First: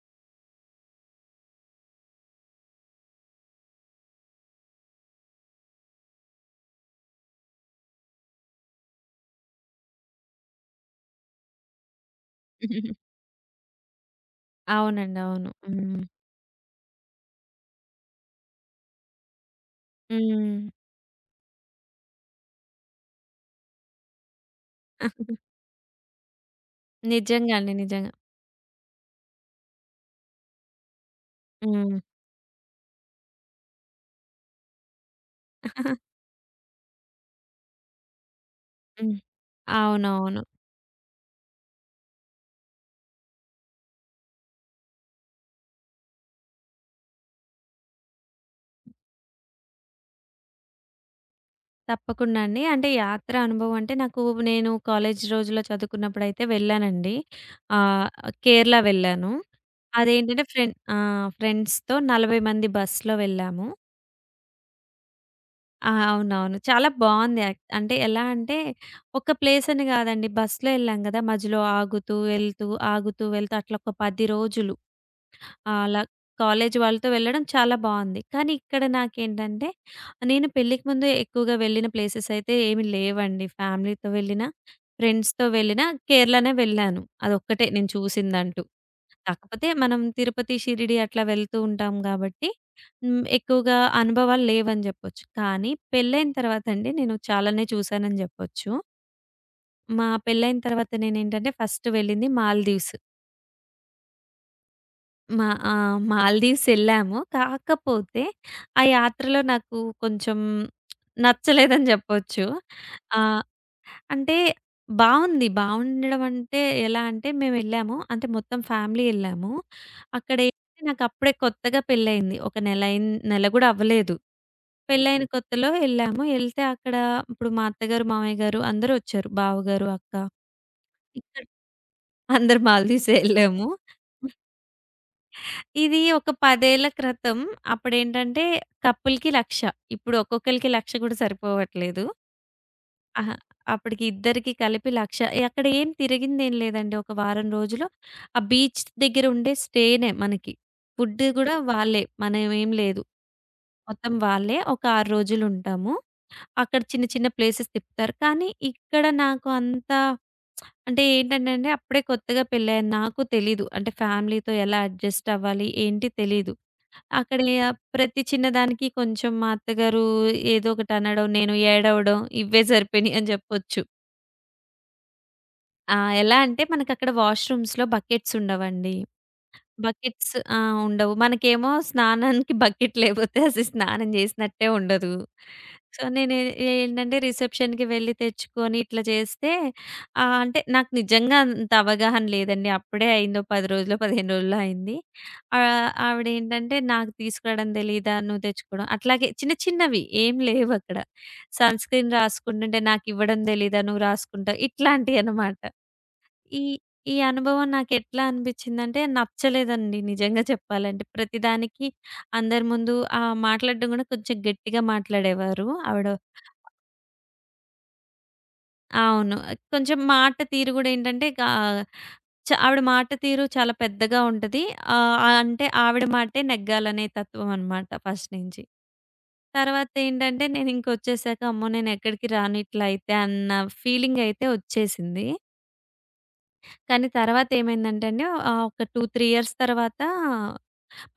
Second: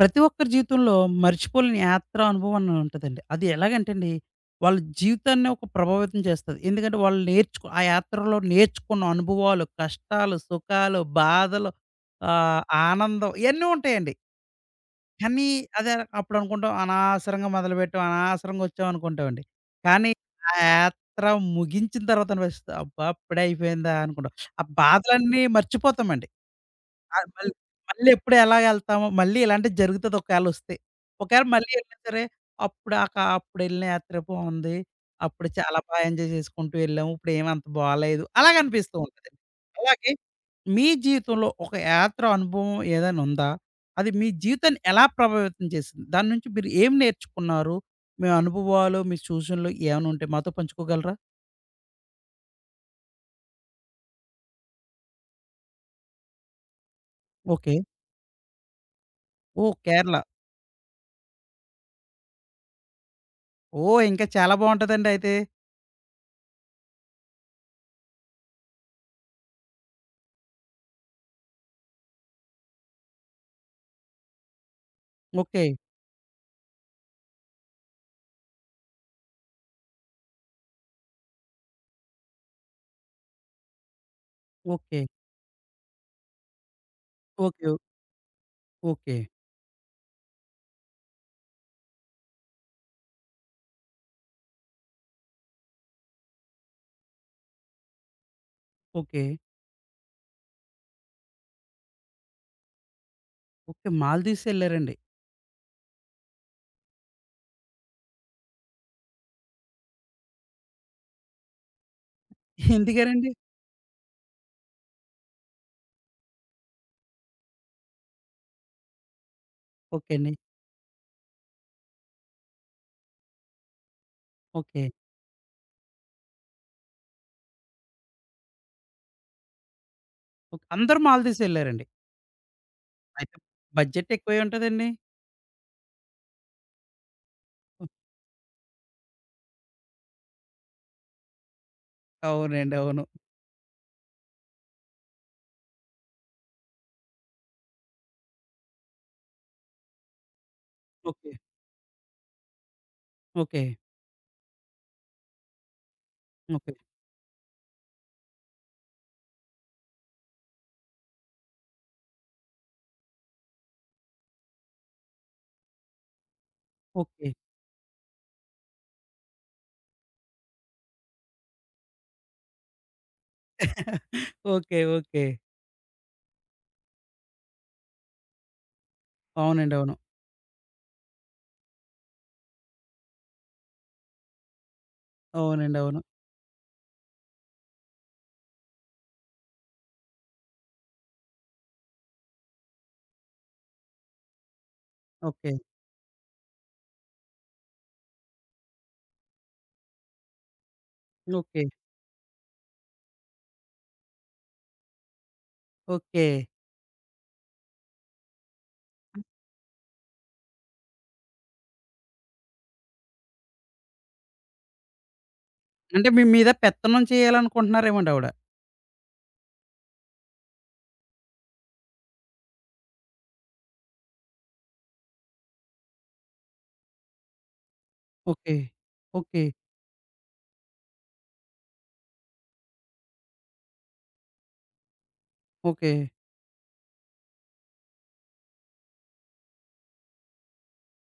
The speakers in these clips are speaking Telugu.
ప్రతి ఒక్కరి జీవితంలో మర్చిపోలేని యాత్ర అనుభవం అని ఉంటుందండి. అది ఎలాగంటే అండి, వాళ్ళ జీవితాన్ని ఒక ప్రభావితం చేస్తది. ఎందుకంటే వాళ్ళు నేర్చుకు ఆ యాత్రలో నేర్చుకున్న అనుభవాలు, కష్టాలు, సుఖాలు, బాధలు, ఆహ్, ఆనందం ఇయన్నీ ఉంటాయండి. అవునండి. కానీ అవును. అదే హ్మ్. అప్పుడు అనుకుంటాం అనవసరంగా మొదలుపెట్టాం, అనవసరంగా వచ్చామనుకుంటామండి. కానీ ఆ హ్మ్. యాత్ర ముగించిన తర్వాత అనిపిస్తది. అబ్బా! ఇప్పుడే అయిపోయిందా అనుకుంటాం. ఆ బాధలన్నీ మర్చిపోతామండి. ఆ! మళ్ నిజంగా అండి. మళ్ళీ నిజంగా. ఎప్పుడు ఎలాగెళ్తామో, మళ్ళీ ఇలాంటిది జరుగుతది ఒకవేళొస్తే. ఒకవేళ మళ్ళీ హ్మ్. ఎళ్ళినా సరే, అప్పుడు ఆక అప్పుడెళ్ళిన యాత్ర బావుంది. అప్పుడు చాలా ఎంజాయ్ చేసుకుంటూ వెళ్ళాము. ఇప్పుడేమి అంత బాలేదు. అలాగనిపిస్తూ హ్మ్. ఉంటదండి. అలాగే అవునవును. మీ జీవితంలో ఒక యాత్ర అనుభవం ఏదైనా ఉందా? అది మీ జీవితాన్ని ఎలా ప్రభావితం చేసింది? దాని నుంచి మీరు ఏం నేర్చుకున్నారు? మీ అనుభవాలు, మీ సూచనలు ఏమైనా ఉంటే మాతో పంచుకోగలరా? తప్పకుండా అండి. అంటే యాత్ర అనుభవం అంటే నాకు నేను కాలేజీ రోజుల్లో చదువుకున్నప్పుడైతే వెళ్ళానండి. ఓకే. ఆహ్, కేరళ వెళ్ళాను. ఓహ్! కేరళ. అదేంటంటే ఫ్రెండ్ ఆ! ఫ్రెండ్స్‌తో 40 మంది బస్‌లో వెళ్ళాము. ఓహ్! ఇంకా చాలా బావుంటదండి అయితే. ఆ! అవునవును. చాలా బావుంది. యాక్ అంటే ఎలా అంటే ఒక ప్లేస్ అని కాదండి. బస్‌లో వెళ్ళాం కదా! మధ్యలో ఆగుతూ, వెళ్తూ, ఆగుతూ, వెళ్తూ అట్లా ఒక 10 రోజులు. ఓకే. అలా కాలేజీ వాళ్ళతో వెళ్ళడం చాలా బావుంది. కానీ ఇక్కడ నాకేంటంటే, నేను పెళ్ళికి ముందు ఎక్కువగా వెళ్ళిన ప్లేసెస్ అయితే ఏమి లేవండి. ఫ్యామిలీతో వెళ్ళినా, ఓకే. ఫ్రెండ్స్‌తో వెళ్ళినా కేరళనే వెళ్ళాను. అదొక్కటే ఓకే. నేను చూసిందంటూ. ఓకే. కాకపోతే మనం తిరుపతి, షిరిడి అట్లా వెళ్తూ ఉంటాం గాబట్టి, హ్మ్, ఎక్కువగా అనుభవాలు లేవని జెప్పొచ్చు. కానీ పెళ్ళైన తర్వాత అండి నేను చాలానే చూసానని జెప్పొచ్చు. ఓకే. మా పెళ్ళైన తర్వాత నేనేంటంటే, ఫస్ట్ వెళ్ళింది మాల్దీవ్స్. ఓకే. మాల్‌దీవ్స్ ఎళ్లారండి. మా ఆ! మాల్దీవ్స్ ఎళ్ళాము. కాకపోతే ఆ యాత్రలో నాకు కొంచెం నచ్చలేదని జెప్పొచ్చు. ఎందుకనండి? ఆహ్, అంటే బావుంది. బావుండడం అంటే ఎలా అంటే మేమెళ్ళాము. అంటే మొత్తం ఫ్యామిలీ ఎళ్ళాము. ఓకే అండి. అక్కడేంటంటే నాకప్పుడే కొత్తగా పెళ్లయింది. ఒక నెల గూడా అవ్వలేదు. ఓకే. పెళ్లయిన కొత్తలో ఎళ్ళాము. ఎళ్తే అక్కడ ఇప్పుడు మా అత్తగారు, మామయ్య గారు అందరూ ఒచ్చారు. బావగారు, అక్క. ఓకే. అందరూ ఇక్కడ మాల్‌దీవ్స్ ఎళ్లారండి. అందరు మాల్దీవ్సే అయితే ఎళ్ళాము. బడ్జెట్ ఎక్కువే ఉంటదండి. ఇది ఒక 10 ఏళ్ల క్రితం. అప్పుడేంటంటే కపుల్‌కి 1,00,000. ఇప్పుడు ఒక్కొక్కళ్ళకి 1,00,000 కూడా సరిపోవట్లేదు. అవునండి. అవును. అహా! అప్పటికి ఇద్దరికి కలిపి 1,00,000 అక్కడ ఏం తిరిగిందేం లేదండి. ఒక వారం రోజులు ఆ బీచ్ దగ్గర ఉండే స్టేనే మనకి. Food okay. కూడా వాళ్ళే మనమేం లేదు. ఓకే. మొత్తం వాళ్ళే ఒక 6 రోజులు ఉంటాము. ఓకే. అక్కడ చిన్న చిన్న ప్లేసెస్ తిప్పుతారు. కానీ ఇక్కడ నాకు అంత అంటే ఏంటంటే అండి అప్పుడే కొత్తగా పెళ్ళయ్యాను. నాకు తెలీదు. అంటే ఫ్యామిలీతో ఎలా అడ్జస్ట్ అవ్వాలి ఏంటి తెలీదు. ఓకే. అక్కడ ఏ ప్రతి చిన్నదానికి కొంచెం మా అత్తగారు ఏదో ఒకటి అనడం, నేను ఏడవడం ఇవే సరిపోయినాయి అని జెప్పొచ్చు. ఓకే. ఓకే. ఆ! ఎలా అంటే మనకక్కడ వాష్‌రూమ్స్‌లో బకెట్స్ ఉండవండి. అవునండి. అవును. బకెట్స్ ఆ! ఉండవు. మనకేమో స్నానానికి బకెట్ లేపోతే అసలు స్నానం చేసినట్టే ఉండదు. అవునండి. అవును. సో, నేను ఏంటంటే రిసెప్షన్‌కి వెళ్లి తెచ్చుకొని ఇట్లా చేస్తే అంటే నాకు నిజంగా అంత అవగాహన లేదండి. అప్పుడే అయిందో 10 రోజులో, 15 రోజులో అయింది. ఓకే. ఆవిడేంటంటే నాకు తీసుకురావడం తెలీదా? నువ్వు తెచ్చుకోవడం అట్లాగే చిన్న చిన్నవి ఏం లేవక్కడ. ఓకే. సన్‌స్క్రీన్ రాసుకుంటుంటే నాకివ్వడం తెలీదా? నువ్వు రాసుకుంటావు. ఇట్లాంటియనమాట. ఓకే. ఈ ఈ అనుభవం నాకెట్లా అనిపిచ్చిందంటే నచ్చలేదండి నిజంగా చెప్పాలంటే. ప్రతిదానికి అందరి ముందు మాట్లాడడం గూడా కొంచెం గట్టిగా మాట్లాడేవారు ఆవిడ. అంటే మీ మీద పెత్తనం చేయాలనుకుంటున్నారేమోండి, ఆవిడ. అవును. కొంచెం మాట తీరు గూడా ఏంటంటే గా చ ఆవిడ మాట తీరు చాలా పెద్దగా ఉంటది. అంటే ఆవిడ మాటే నెగ్గాలనే తత్వం అనమాట ఫస్ట్ ఓకే. నుంచి. ఓకే. తర్వాతేంటంటే నేనింకొచ్చేసాక అమ్మో, నేనెక్కడికి రాను ఇట్లా అయితే అన్న ఫీలింగయితే ఒచ్చేసింది. ఓకే. కానీ తర్వాతేమైందంటే అండి, ఒక 2, 3 ఇయర్స్ తర్వాత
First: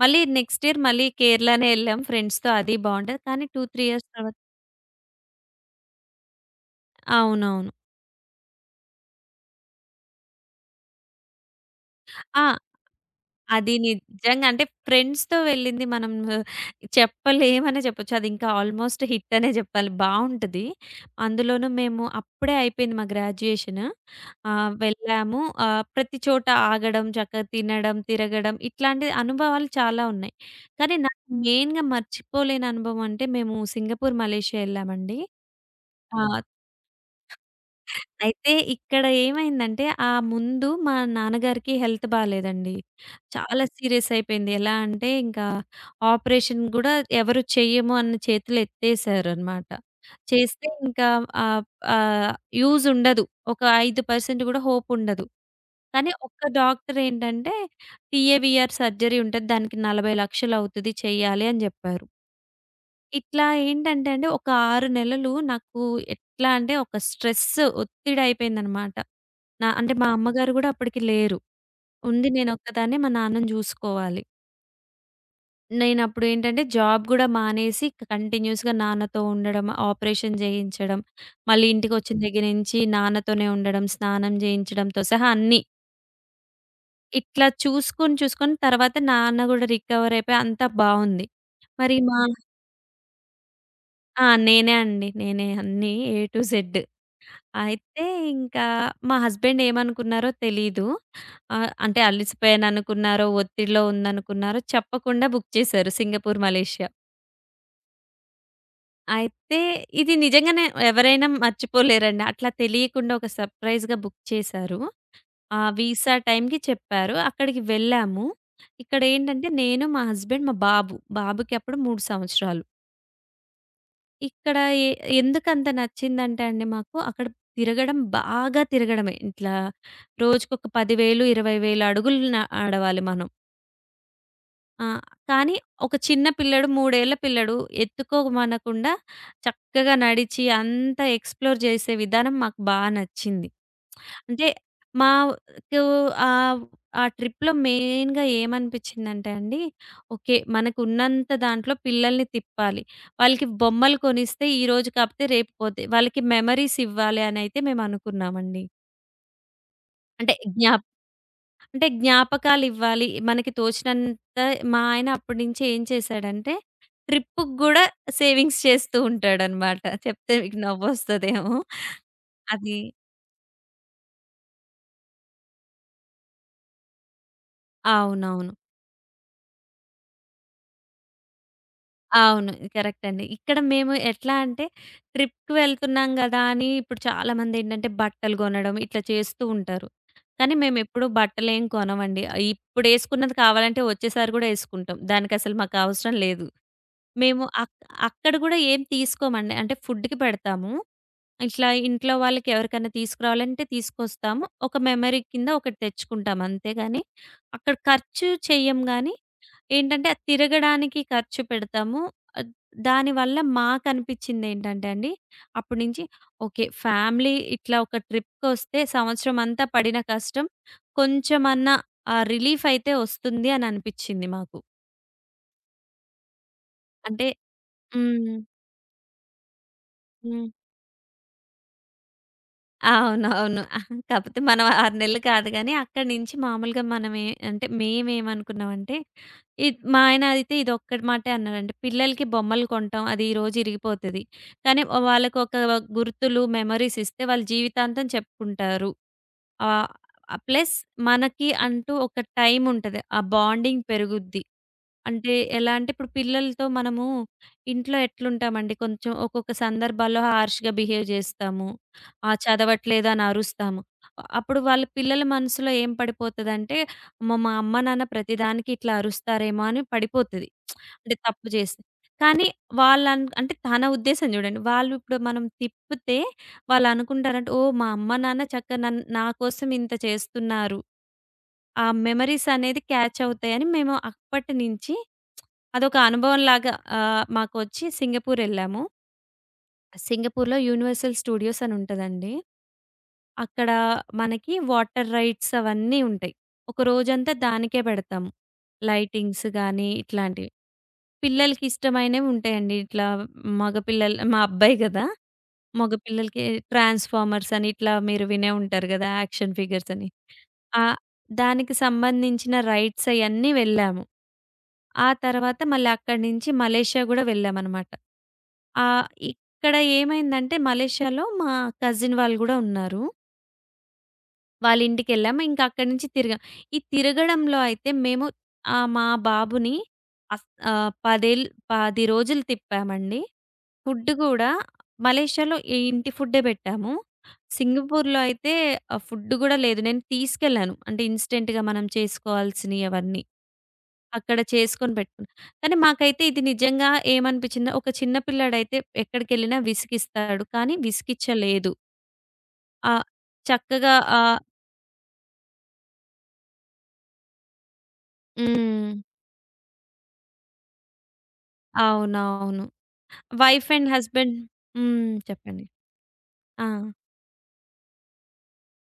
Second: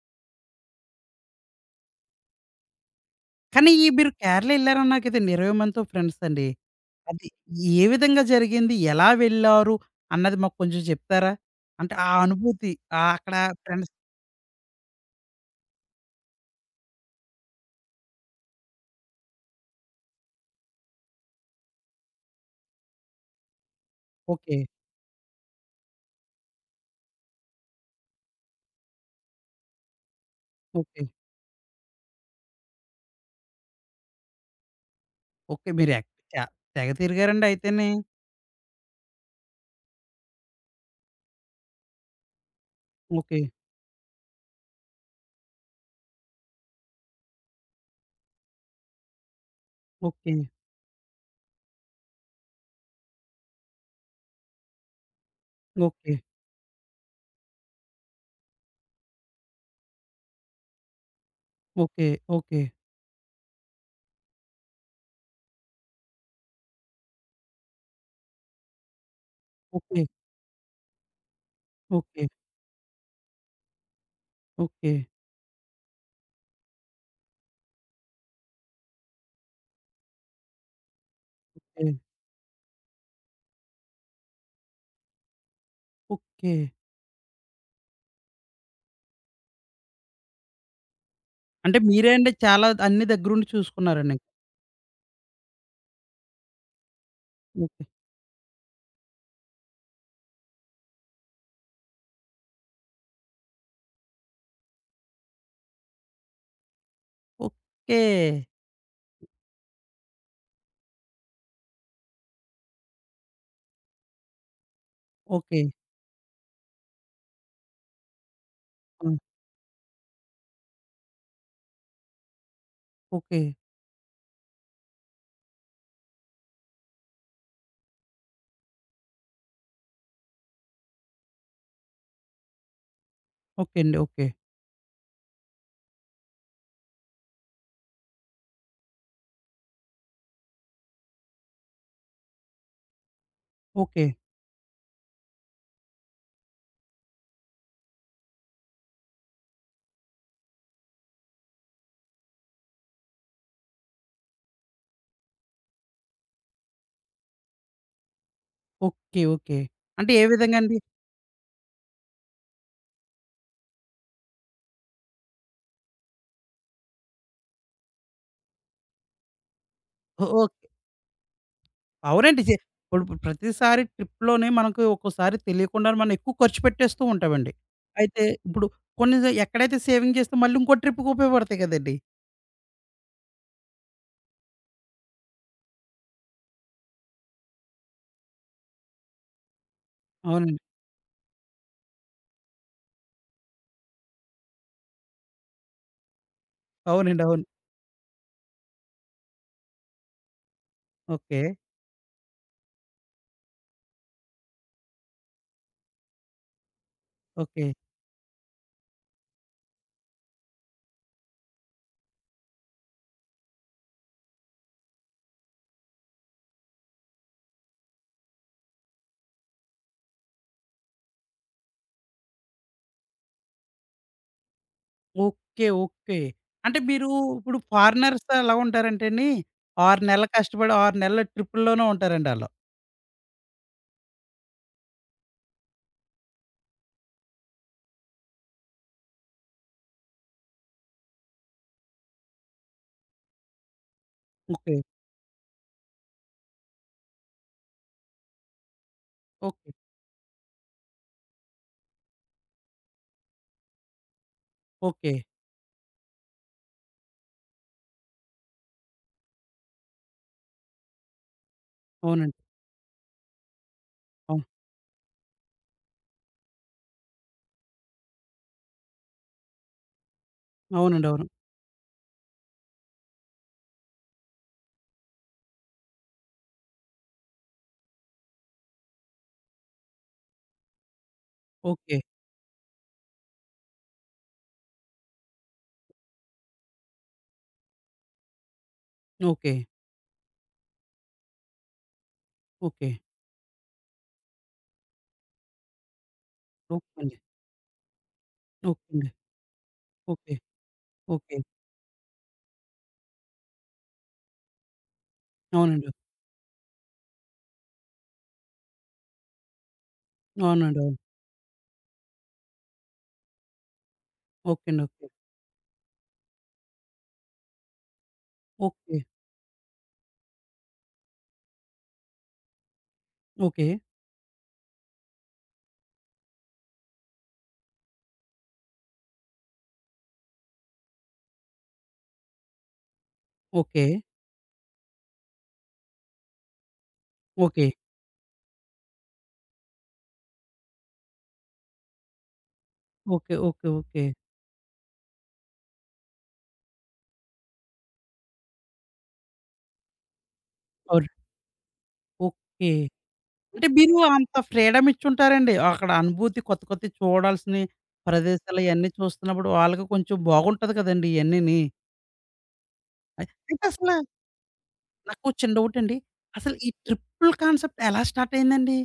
మళ్ళీ నెక్స్ట్ ఇయర్ మళ్ళీ కేరళనే ఎళ్ళాం ఫ్రెండ్స్‌తో. అది బావుంటది. కానీ 2, కానీ 3 ఈ ఇయర్స్ మీరు తర్వాత కేరళ ఎళ్లారన్నారు కదండీ! 20 మందితో ఫ్రెండ్స్ అండి. అది అవునవును. ఏ విధంగా జరిగింది? ఎలా వెళ్లారు? అన్నది మాకు కొంచెం చెప్తారా? అంటే ఆ ఆ! అనుభూతి, అక్కడ అది ఫ్రెండ్స్. నిజంగా అంటే ఫ్రెండ్స్‌తో వెళ్ళింది మనం చెప్పలేమనే చెప్పొచ్చు. అది ఇంకా ఆల్‌మోస్ట్ హిట్ అనే చెప్పాలి. బావుంటది. అందులోనూ మేము అప్పుడే అయిపోయింది మా గ్రాడ్యుయేషన్. ఓకే. వెళ్ళాము. ప్రతి చోట ఆగడం, చక్కగా తినడం, తిరగడం ఇట్లాంటి అనుభవాలు చాలా ఉన్నాయి. కానీ ఓకే. నాకు మెయిన్‌గా మర్చిపోలేని అనుభవం అంటే మేము సింగపూర్, మలేషియా ఎళ్ళామండి. ఓకే. మీరు ఎక్ ఆ! చ తెగ తిరిగారండి అయితేని. అయితే ఇక్కడ ఏమైందంటే ఆ ముందు మా నాన్నగారికి హెల్త్ బాలేదండి. ఓకే. చాలా సీరియస్ అయిపోయింది. ఎలా అంటే ఇంకా ఆపరేషన్ గూడా ఎవరు చెయ్యము అన్న చేతులెత్తేసారనమాట. ఓకే. చేస్తే ఇంకా ఆహ్, ఆహ్, యూజ్ ఉండదు. ఒక 5% గూడా హోప్ ఉండదు. కానీ ఓకే. ఒక్క డాక్టర్ ఏంటంటే టీఏవీఆర్ సర్జరీ ఉంటది. దానికి 40,00,000 అవుతది, చేయాలి అని జెప్పారు. ఓకే. ఇట్లా ఏంటంటే అండి ఒక 6 నెలలు నాకు ఎట్లా అంటే ఒక స్ట్రెస్, ఒత్తిడయిపోయిందనమాట. అంటే ఓకే. మా అమ్మగారు గూడా అప్పటికి లేరు. ఓకే. ఉంది నేనొక్కదాన్నే మా నాన్నని జూసుకోవాలి. ఓకే. నేనప్పుడేంటంటే జాబ్ గూడా మానేసి కంటిన్యూస్‌గా నాన్నతో ఉండడం, ఆపరేషన్ జేయించడం, ఓకే. మళ్ళీ ఓకే. ఇంటికొచ్చిన దగ్గర నుంచి నాన్నతోనే ఉండడం, స్నానం జేయించడంతో సహా అన్నీ. ఓకే. ఇట్లా చూసుకొని, చూసుకొని తర్వాత నాన్న గూడా రికవర్ అయిపోయి అంతా బావుంది. అంటే మరి మీరే మా అండి చాలా అన్ని దగ్గరుండి చూసుకున్నారండి. ఆ! నేనే అండి. నేనే అన్నీ, ఏ టు జెడ్. ఓకే. అయితే ఇంకా మా హస్బెండ్ ఏమనుకున్నారో తెలీదు. అంటే అలిసిపోయాననుకున్నారో, ఒత్తిడిలో ఉందనుకున్నారో చెప్పకుండా బుక్ చేశారు సింగపూర్, మలేషియా. ఓకే. అయితే ఇది నిజంగానే ఎవరైనా మర్చిపోలేరండి. అట్లా తెలియకుండా ఒక సర్‌ప్రైజ్‌గా బుక్ చేశారు. ఓకే. ఆ వీసా టైమ్‌కి చెప్పారు. అక్కడికి వెళ్ళాము. ఆ! ఇక్కడేంటంటే నేను, మా హస్బెండ్, మా బాబు. బాబుకి అప్పుడు 3 సంవత్సరాలు. ఓకే. ఇక్కడ ఎ ఎందుకంత నచ్చిందంటే అండి మాకు అక్కడ తిరగడం బాగా తిరగడమే. ఇట్లా రోజుకొక 10,000, 20,000 అడుగులు నడవాలి మనం. ఓకే అండి. ఓకే. ఆ! కానీ ఒక చిన్న పిల్లోడు, 3 ఏళ్ల పిల్లోడు ఎత్తుకోమనకుండా చక్కగా నడిచి అంతా ఎక్స్‌ప్లోర్ చేసే విధానం మాకు బా నచ్చింది. ఓకే. అంటే మాకు ఆహ్, ఆ ట్రిప్‌లో మెయిన్‌గా ఏమనిపించిందంటే అండి, ఓకే, మనకున్నంత దాంట్లో పిల్లల్ని తిప్పాలి. వాళ్ళకి బొమ్మలు కొనిస్తే ఈరోజు కాకపోతే రేపు పోతాయి. వాళ్ళకి మెమోరీస్ ఇవ్వాలి అనైతే మేమనుకున్నామండి. ఓకే. ఓకే. అంటే ఏ అంటే విధంగా జ్ఞా అండి? అంటే జ్ఞాపకాలివ్వాలి. మనకి తోచినంత. మా ఆయన అప్పటి నుంచి ఏం చేశాడంటే, ట్రిప్పుకి గూడా సేవింగ్స్ చేస్తూ ఉంటాడనమాట. ఓ చెప్తే ఓ మీకు నవ్వొస్తదేమో! అవునండి. అది ఇప్పుడు ప్రతిసారి ట్రిప్‌లోనే మనకు ఒక్కోసారి తెలియకుండానే మనం ఎక్కువ ఖర్చు పెట్టేస్తూ ఉంటామండి. అయితే అవునవును. ఇప్పుడు కొన్ని ఎక్కడైతే సేవింగ్ చేస్తే మళ్ళీ ఇంకో ట్రిప్‌కి ఉపయోగపడతాయి కదండీ! అవును. కరెక్ట్ అండి. ఇక్కడ మేము ఎట్లా అంటే, ట్రిప్‌కి వెళ్తున్నాం గదా అని ఇప్పుడు చాలామందేంటంటే బట్టలు గొనడం ఇట్లా చేస్తూ ఉంటారు. కానీ అవునండి. మేమెప్పుడూ బట్టలేం కొనమండి. ఇప్పుడేసుకున్నది కావాలంటే వచ్చేసారి గూడా యేసుకుంటాం. దానికసలు మాకు అవసరం లేదు. అవునండి. మేము అవును. అక్ అక్కడ గూడా ఏం తీసుకోమండి. అంటే ఫుడ్‌కి పెడతాము. ఓకే. ఇట్లా ఇంట్లో వాళ్ళకి ఎవరికైనా తీసుకురావాలంటే తీసుకొస్తాము. ఒక మెమరీ కింద ఒకటి తెచ్చుకుంటాం అంతే గాని, ఓకే. అక్కడ ఖర్చు చెయ్యం గానీ, ఏంటంటే అది తిరగడానికి ఖర్చు పెడతాము. ఆహ్, దానివల్ల మాకనిపిచ్చిందేంటంటే అండి, అప్పటి నుంచి ఓకే, ఫ్యామిలీ ఇట్లా ఒక ట్రిప్‌కొస్తే సంవత్సరం అంతా పడిన కష్టం కొంచెమన్నా ఆ రిలీఫ్ అయితే వస్తుంది అని అనిపిచ్చింది మాకు. ఓకే. ఓకే. అంటే మీరు అంటే ఇప్పుడు ఫారినర్స్‌తో హ్మ్. ఎలా ఉంటారంటే అండి, 6 నెలలు హ్మ్. కష్టపడి 6 నెలలు ట్రిప్పుల్లోనే ఉంటారండి ఆళ్ళు. అవునవును. కాకపోతే మనం 6 నెలలు కాదు గానీ, అక్కడి నుంచి మామూలుగా మనమే అంటే మేమేమనుకున్నామంటే, మా ఆయన అయితే ఇదొక్కటి మాటే అన్నాడండి. పిల్లలకి బొమ్మలు కొంటాం, అది ఈరోజు ఇరిగిపోతది. ఓకే. కానీ వాళ్ళకొక గుర్తులు, మెమోరీస్ ఇస్తే వాళ్ళు జీవితాంతం చెప్పుకుంటారు. ఓకే. ఆహ్, ఆహ్, ప్లస్ మనకి అంటూ ఒక టైమ్ ఉంటది. ఆ బాండింగ్ పెరుగుద్ది. ఓకే. అంటే ఎలా అంటే ఇప్పుడు పిల్లలతో మనము ఇంట్లో ఎట్లుంటామండి కొంచెం ఒక్కొక్క సందర్భాల్లో హార్ష్‌గా బిహేవ్ జేస్తాము. ఆ! అవునండి. చదవట్లేదు అని అరుస్తాము. అవును. అప్పుడు వాళ్ళ పిల్లల మనసులో ఏం పడిపోతదంటే, అమ్మో, మా అమ్మ, నాన్న ప్రతిదానికి ఇట్లా అరుస్తారేమో అని పడిపోతది. అవునండి. అంటే అవును. తప్పు జేస్తే. కానీ అంటే తన ఉద్దేశం జూడండి. వాళ్ళు ఇప్పుడు మనం తిప్పితే వాళ్ళనుకుంటారంటే, ఓహ్, మా అమ్మ, నాన్న చక్కగా నా కోసం ఇంత చేస్తున్నారు. ఆ ఓకే. మెమోరీస్ అనేది క్యాచ్ అవుతాయని మేము అప్పటి నుంచి అదొక అనుభవంలాగా మాకొచ్చి సింగపూరెళ్ళాము. ఓకే. సింగపూర్‌లో యూనివర్సల్ స్టూడియోస్ అని ఉంటదండి. ఓకే. అక్కడ మనకి వాటర్ రైడ్స్ అవన్నీ ఉంటాయి. ఒక ఓకే అండి. రోజంతా దానికే పెడతాము. ఓకే అండి. లైటింగ్స్ గాని ఓకే. ఇట్లాంటివి. ఓకే. పిల్లలకి ఇష్టమైనవి ఉంటాయండి. ఇట్లా మగ పిల్లలు మా అబ్బాయి గదా! అవునండి. మగ పిల్లలకి 'ట్రాన్స్‌ఫార్మర్స్' అని ఇట్లా మీరు వినే ఉంటారు గదా! యాక్షన్ ఫిగర్స్ అని. అవునండి. అవును. ఆహ్, దానికి సంబంధించిన రైడ్స్ అయన్నీ వెళ్ళాము. ఓకే అండి. ఆ తర్వాత మళ్ళీ అక్కడి నుంచి మలేషియా గూడా వెళ్ళామనమాట. ఓకే. ఇక్కడ ఏమైందంటే మలేషియాలో మా కజిన్ వాళ్ళు గూడా ఉన్నారు. ఓకే. వాళ్ళింటికెళ్ళాము. ఇంకా అక్కడి నుంచి తిరిగాం. ఈ తిరగడంలో అయితే మేము మా బాబుని అస్ 10 ఏళ్ళు 10 రోజులు తిప్పామండి. ఓకే. ఫుడ్ గూడా మలేషియాలో ఈ ఇంటి ఫుడ్డే పెట్టాము. ఓకే. సింగపూర్‌లో అయితే ఫుడ్ గూడా లేదు. నేను తీసుకెళ్ళాను. అంటే ఇన్‌స్టంట్‌గా మనం చేసుకోవాల్సినయి అవన్నీ. ఓకే. ఓకే. ఓకే. అక్కడ చేసుకొని పెట్టుకున్నా. కానీ మాకైతే ఇది నిజంగా ఏమనిపించిందో, ఒక చిన్న పిల్లాడైతే ఎక్కడికెళ్ళినా విసిగిస్తాడు. కానీ అవును. విసిగిచ్చలేదు. ఓకే. ఆహ్, అంటే మీరు చక్కగా అంత ఆహ్ ఫ్రీడమ్ ఇచ్చుంటారండి. అక్కడ అనుభూతి కొత్త కొత్తవి చూడాల్సిన ప్రదేశాలు ఇయన్నీ హ్మ్. చూస్తున్నప్పుడు వాళ్ళకి కొంచెం బాగుంటది కదండీ! ఇయన్నీని. అవునవును. అయి అయితే వైఫ్ అండ్ అసల హస్బెండ్. హ్మ్. నాకో చిన్న చెప్పండి. డౌటండి. అసలు ఆ! ఈ ట్రిప్పులు కాన్సెప్ట్ ఎలా స్టార్ట్ అయిందండి?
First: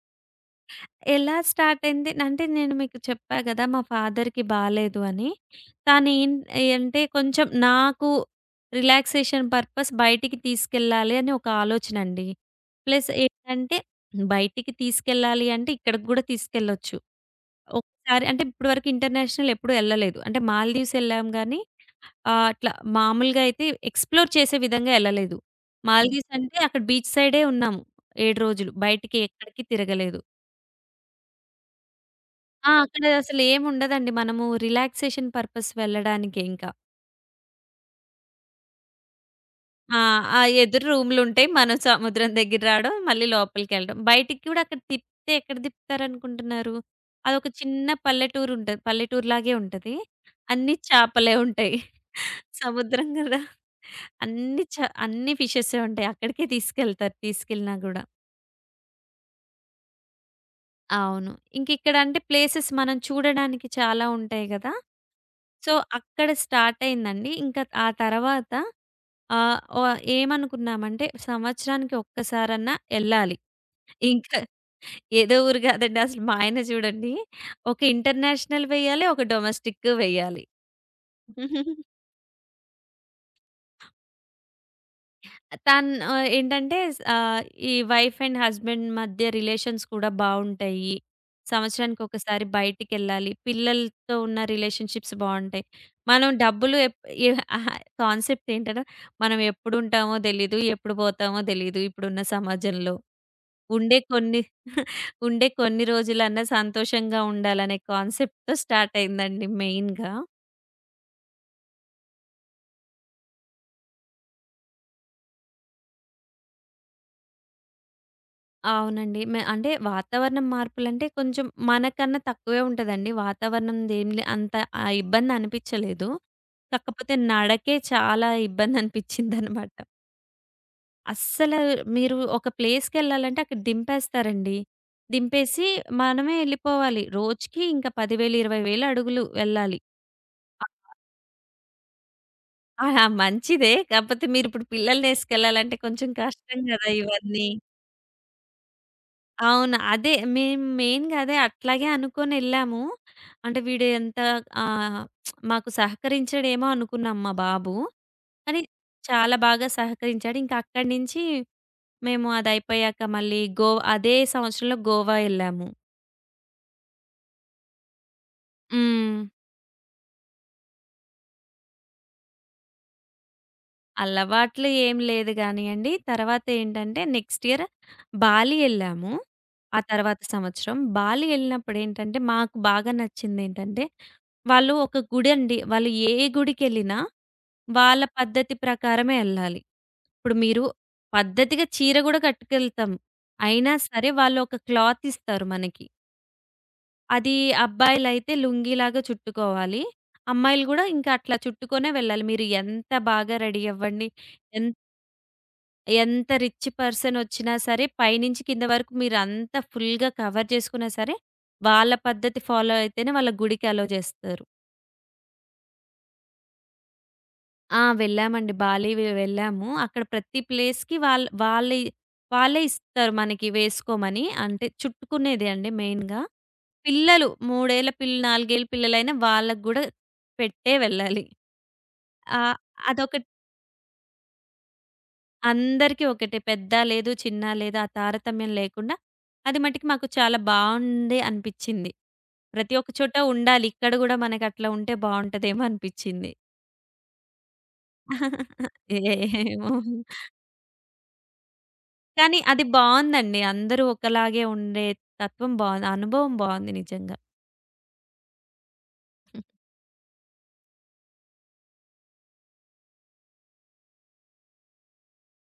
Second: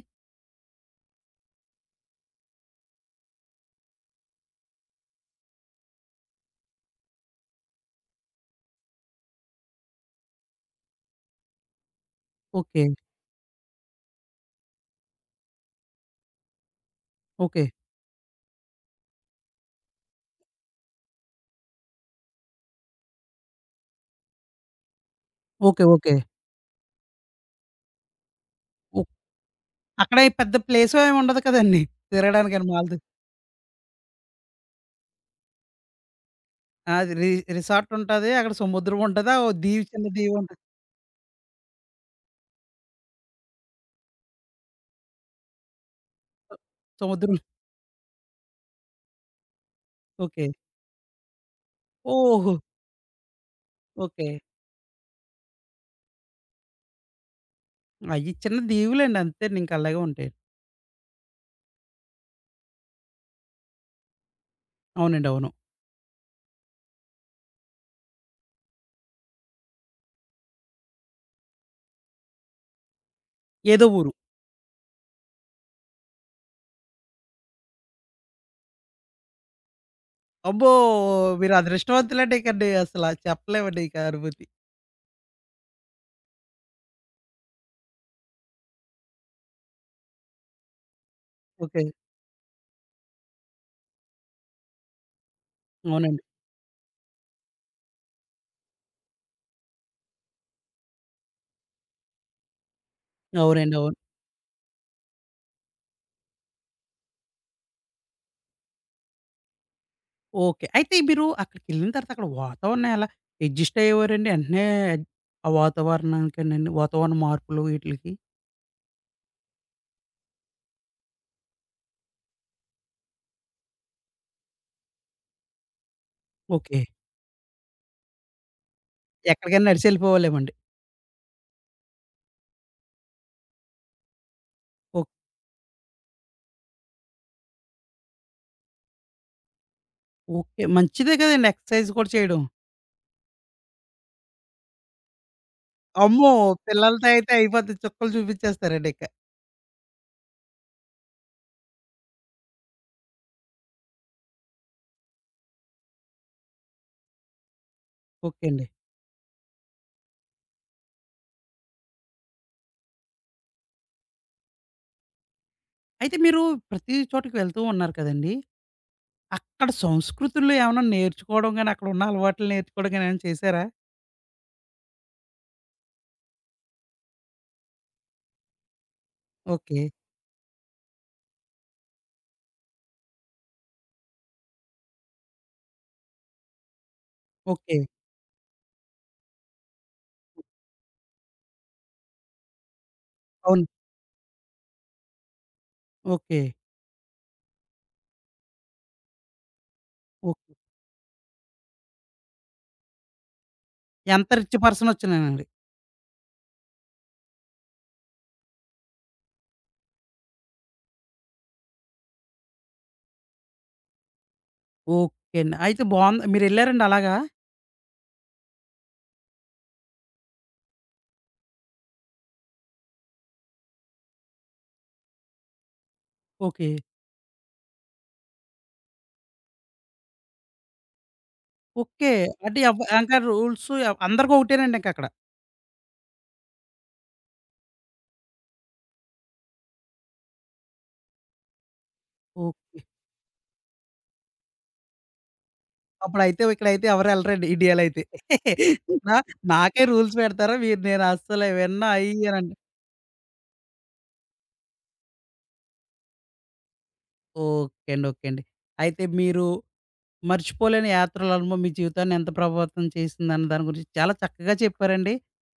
ఎలా స్టార్ట్ అయింది? అంటే నేను మీకు చెప్పా గదా మా ఫాదర్‌కి బాలేదు అని. తనేం అంటే కొంచెం నాకు రిలాక్సేషన్ పర్పస్ బయటికి తీసుకెళ్ళాలి అని ఒక ఆలోచనండి. ఓకే. ప్లస్ ఏంటంటే బయటికి తీసుకెళ్ళాలి అంటే ఇక్కడికి గూడా తీసుకెళ్ళొచ్చు. ఓకే. ఒకసారి అంటే ఇప్పటి వరకు ఇంటర్నేషనల్ ఎప్పుడు ఎళ్ళలేదు. అంటే మాల్దీవ్స్ ఎళ్ళాం గానీ ఆ! అట్లా మామూలుగా అయితే ఎక్స్‌ప్లోర్ చేసే విధంగా ఎళ్ళలేదు. ఓకే. ఓకే. మాల్దీవ్స్ అంటే అక్కడ బీచ్ సైడే ఉన్నాము 7 రోజులు. ఓహ్! బయటికి ఎక్కడికి అక్కడ తిరగలేదు. ఈ పెద్ద ప్లేస్ ఏమి ఉండదు కదండీ! తిరగడానికని ఆ! మాల్‌ది. అక్కడ అసలేముండదండి. మనము రిలాక్సేషన్ పర్పస్ వెళ్ళడానికే ఇంకా. అది రి రిసార్ట్ ఉంటది. అక్కడ సముద్రం ఉంటది. ఓ దీవి ఆ! చిన్న దీవి ఆ ఉంటది. ఎదురు రూములుంటాయి. మనం సముద్రం దగ్గర రావడం, మళ్ళీ లోపలికెళ్ళడం. బయటికి కూడా అక్కడ తిప్పితే ఎక్కడ తిప్పుతారనుకుంటున్నారు? సముద్రం. అదొక చిన్న పల్లెటూరుంటది. పల్లెటూరులాగే ఉంటది. ఓకే. అన్నీ చేపలే ఉంటాయి. ఓహో! సముద్రం గదా! ఓకే. అన్ని చ అన్ని ఫిషెసే ఉంటాయి. అక్కడికే తీసుకెళ్తారు, తీసుకెళ్ళినా గూడా. అయి చిన్న దీవులండి అంతేండి. ఇంక అలాగే ఉంటాయి. అవును. ఇంకిక్కడంటే ప్లేసెస్ మనం చూడడానికి చాలా ఉంటాయి గదా! అవునండి. అవును. సో, అక్కడ స్టార్ట్ అయిందండి. ఇంకా ఆ తర్వాత ఆహ్, వ ఏమనుకున్నామంటే సంవత్సరానికి ఒక్కసారన్నా ఎళ్ళాలి. ఏదో ఊరు. ఇంకా ఏదో ఊరు గాదండి. అసలు మా ఆయన చూడండి, ఒక ఇంటర్నేషనల్ వెయ్యాలి, ఒక డొమెస్టిక్ వెయ్యాలి. అబ్బో! మీరు అదృష్టవంతులండి ఇకండి అసల చెప్పలేమండి ఇక అనుభూతి. తను ఆహ్, ఈ వైఫ్ అండ్ హస్బెండ్ మధ్య రిలేషన్స్ కూడా బావుంటాయి. ఓకే. సంవత్సరానికి ఒకసారి బయటికెళ్ళాలి. పిల్లలతో ఉన్న రిలేషన్‌షిప్స్ బావుంటాయి. అవునండి. మనం డబ్బులు ఎప్ ఎ అహా, కాన్సెప్ట్ ఏంటంటే మనం ఎప్పుడుంటామో తెలీదు, ఎప్పుడు పోతామో తెలీదు ఇప్పుడున్న సమాజంలో. అవునండి. అవును. ఉండే కొన్ని ఉండే కొన్ని రోజులన్నా సంతోషంగా ఉండాలనే కాన్సెప్ట్‌తో స్టార్ట్ అయిందండి మెయిన్‌గా. ఓకే. అయితే మీరు అక్కడికెళ్ళిన తర్వాత అక్కడ వాతావరణం ఎలా అడ్జస్ట్ అయ్యేవారండి? వెంటనే ఆ వాతావరణానికేనండి వాతావరణ మార్పులు వీటిలికి? అవునండి. అంటే వాతావరణం మార్పులంటే కొంచెం మనకన్నా తక్కువే ఉంటదండి. వాతావరణంది ఏం లే అంత ఆ ఇబ్బందనిపిచ్చలేదు. ఓకే. కాకపోతే నడకే చాలా ఎక్కడికైనా ఇబ్బందనిపిచ్చిందనమాట. నడిచెళ్ళిపోవాలేమండి. అస్సలు మీరు ఒక ప్లేస్‌కెళ్ళాలంటే అక్కడ దింపేస్తారండి. ఓకే. దింపేసి మనమే ఎళ్ళిపోవాలి. రోజుకి ఇంక 10,000, 20,000 అడుగులు వెళ్ళాలి. ఓకే. అ మంచిదే కదండీ ఎక్సర్సైజ్ కూడా చేయడం. ఆ! మంచిదే. కాపోతే మీరిప్పుడు పిల్లలనేసుకెళ్ళాలంటే కొంచెం అమ్మో! కష్టం గదా పిల్లలతో అయితే ఇవన్నీ. అయిపోద్ది. చుక్కలు చూపించేస్తారండి ఇక. అవును. అదే మేము మెయిన్‌గా అదే అట్లాగే అనుకోనెళ్ళాము. అంటే వీడు ఎంత ఆహ్, మాకు సహకరించడేమో అనుకున్నాం మా బాబు. ఓకే కానీ అండి. చాలా బాగా సహకరించాడు. ఇంకా అక్కడి నుంచి మేము అదయిపోయాక మళ్ళీ గో అదే సంవత్సరంలో గోవా ఎళ్ళాము. అయితే మీరు ప్రతి చోటకి వెళ్తూ ఉన్నారు కదండీ! హ్మ్. అక్కడ సంస్కృతుల్లో ఏమన్నా నేర్చుకోవడం గాని, అక్కడ ఉన్న అలవాట్లు నేర్చుకోవడం గాని ఏమైనా చేసారా? అలవాట్లు ఏం లేదు గానీయండి. తర్వాతేంటంటే నెక్స్ట్ ఇయర్ బాలి ఎళ్ళాము. ఆ ఓకే. తర్వాత సంవత్సరం. బాలి ఎళ్ళినప్పుడేంటంటే మాకు బాగా నచ్చిందేంటంటే, వాళ్ళు ఒక గుడండి. వాళ్ళు ఏ గుడికెళ్ళినా ఓకే. వాళ్ళ పద్ధతి ప్రకారమే ఎళ్ళాలి. ఇప్పుడు మీరు పద్ధతిగా చీర గూడా కట్టుకెళ్తాం. అవును. అయినా సరే వాళ్ళు ఒక క్లాత్ ఇస్తారు మనకి. ఓకే. అది అబ్బాయిలైతే లుంగీలాగా చుట్టుకోవాలి. ఓకే. అమ్మాయిలు గూడా ఇంకా అట్లా చుట్టుకొనే వెళ్ళాలి. మీరు ఎంత బాగా రెడీ అవ్వండి. ఎంత రిచ్ ఎంత పర్సన్ వచ్చినానండి. ఎంత రిచ్ పర్సనొచ్చినా సరే, పైనుంచి కింద వరకు మీరంతా ఫుల్‌గా కవర్ చేసుకున్నా సరే, వాళ్ళ పద్ధతి ఫాలో అయితేనే వాళ్ళ గుడికి అలో చేస్తారు. ఓకే అండి. అయితే బావుంది. మీరెళ్లారండి అలాగా? ఆ! వెళ్ళామండి. బాలి వె వెళ్ళాము. అక్కడ ప్రతి ప్లేస్‌కి వాళ్ళే ఇస్తారు మనకి వేసుకోమని. అంటే చుట్టుకునేదే అండి మెయిన్‌గా. ఓకే. పిల్లలు 3 ఏళ్ల పిల్ల 4 ఏళ్ల పిల్లలైనా వాళ్ళకి గూడా పెట్టే వెళ్ళాలి. ఓకే. ఆహ్, అంటే ఎవ్ అదొక ఇంకా రూల్స్ అందరికి ఒకటేనండి ఇంకక్కడ. అందరికీ ఒకటే. పెద్ద లేదు, చిన్న లేదు, ఆ తారతమ్యం లేకుండా అది మటికి మాకు చాలా బావుంది అనిపిచ్చింది. ప్రతి ఓకే. ఒక్క చోట ఉండాలి. ఇక్కడ గూడా మనకట్లా ఉంటే బావుంటదేమో అనిపిచ్చింది. అప్పుడైతే ఇక్కడైతే ఎవరు ఎళ్ళరండి ఇండియాలో అయితే. నా ఏమో! నాకే రూల్స్ పెడతారు. మీరు నేను అస్సలు వినను అయి కానీ ఇయనండి. అది బావుందండి. అందరూ ఒకలాగే ఉండే తత్వం బావుంది. అనుభవం బావుంది నిజంగా. ఓకే అండి. ఓకే అండి. అయితే మీరు మర్చిపోలేని యాత్రల అనుభవం మీ జీవితాన్ని ఎంత ప్రభావితం చేసిందన్న దాని గురించి చాలా చక్కగా చెప్పారండి.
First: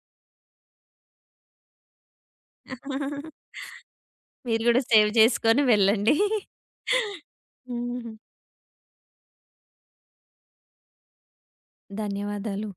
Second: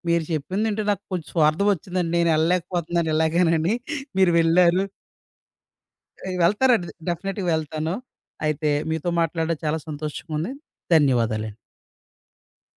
మీరు చెప్పింది వింటే నాకు కొంచెం స్వార్థం వచ్చిందండి. నేను ఎళ్ళలేకపోతున్నాను ఎలాగోనని. మీరు మీరు గూడా వెళ్లారు. సేవ్ చేసుకొని వెళ్ళండి. వెళ్తారండి డెఫినెట్‌గా వెళ్తాను. హ్మ్. అయితే మీతో మాట్లాడడం చాలా సంతోషంగా ఉంది. ధన్యవాదాలండి. ధన్యవాదాలు.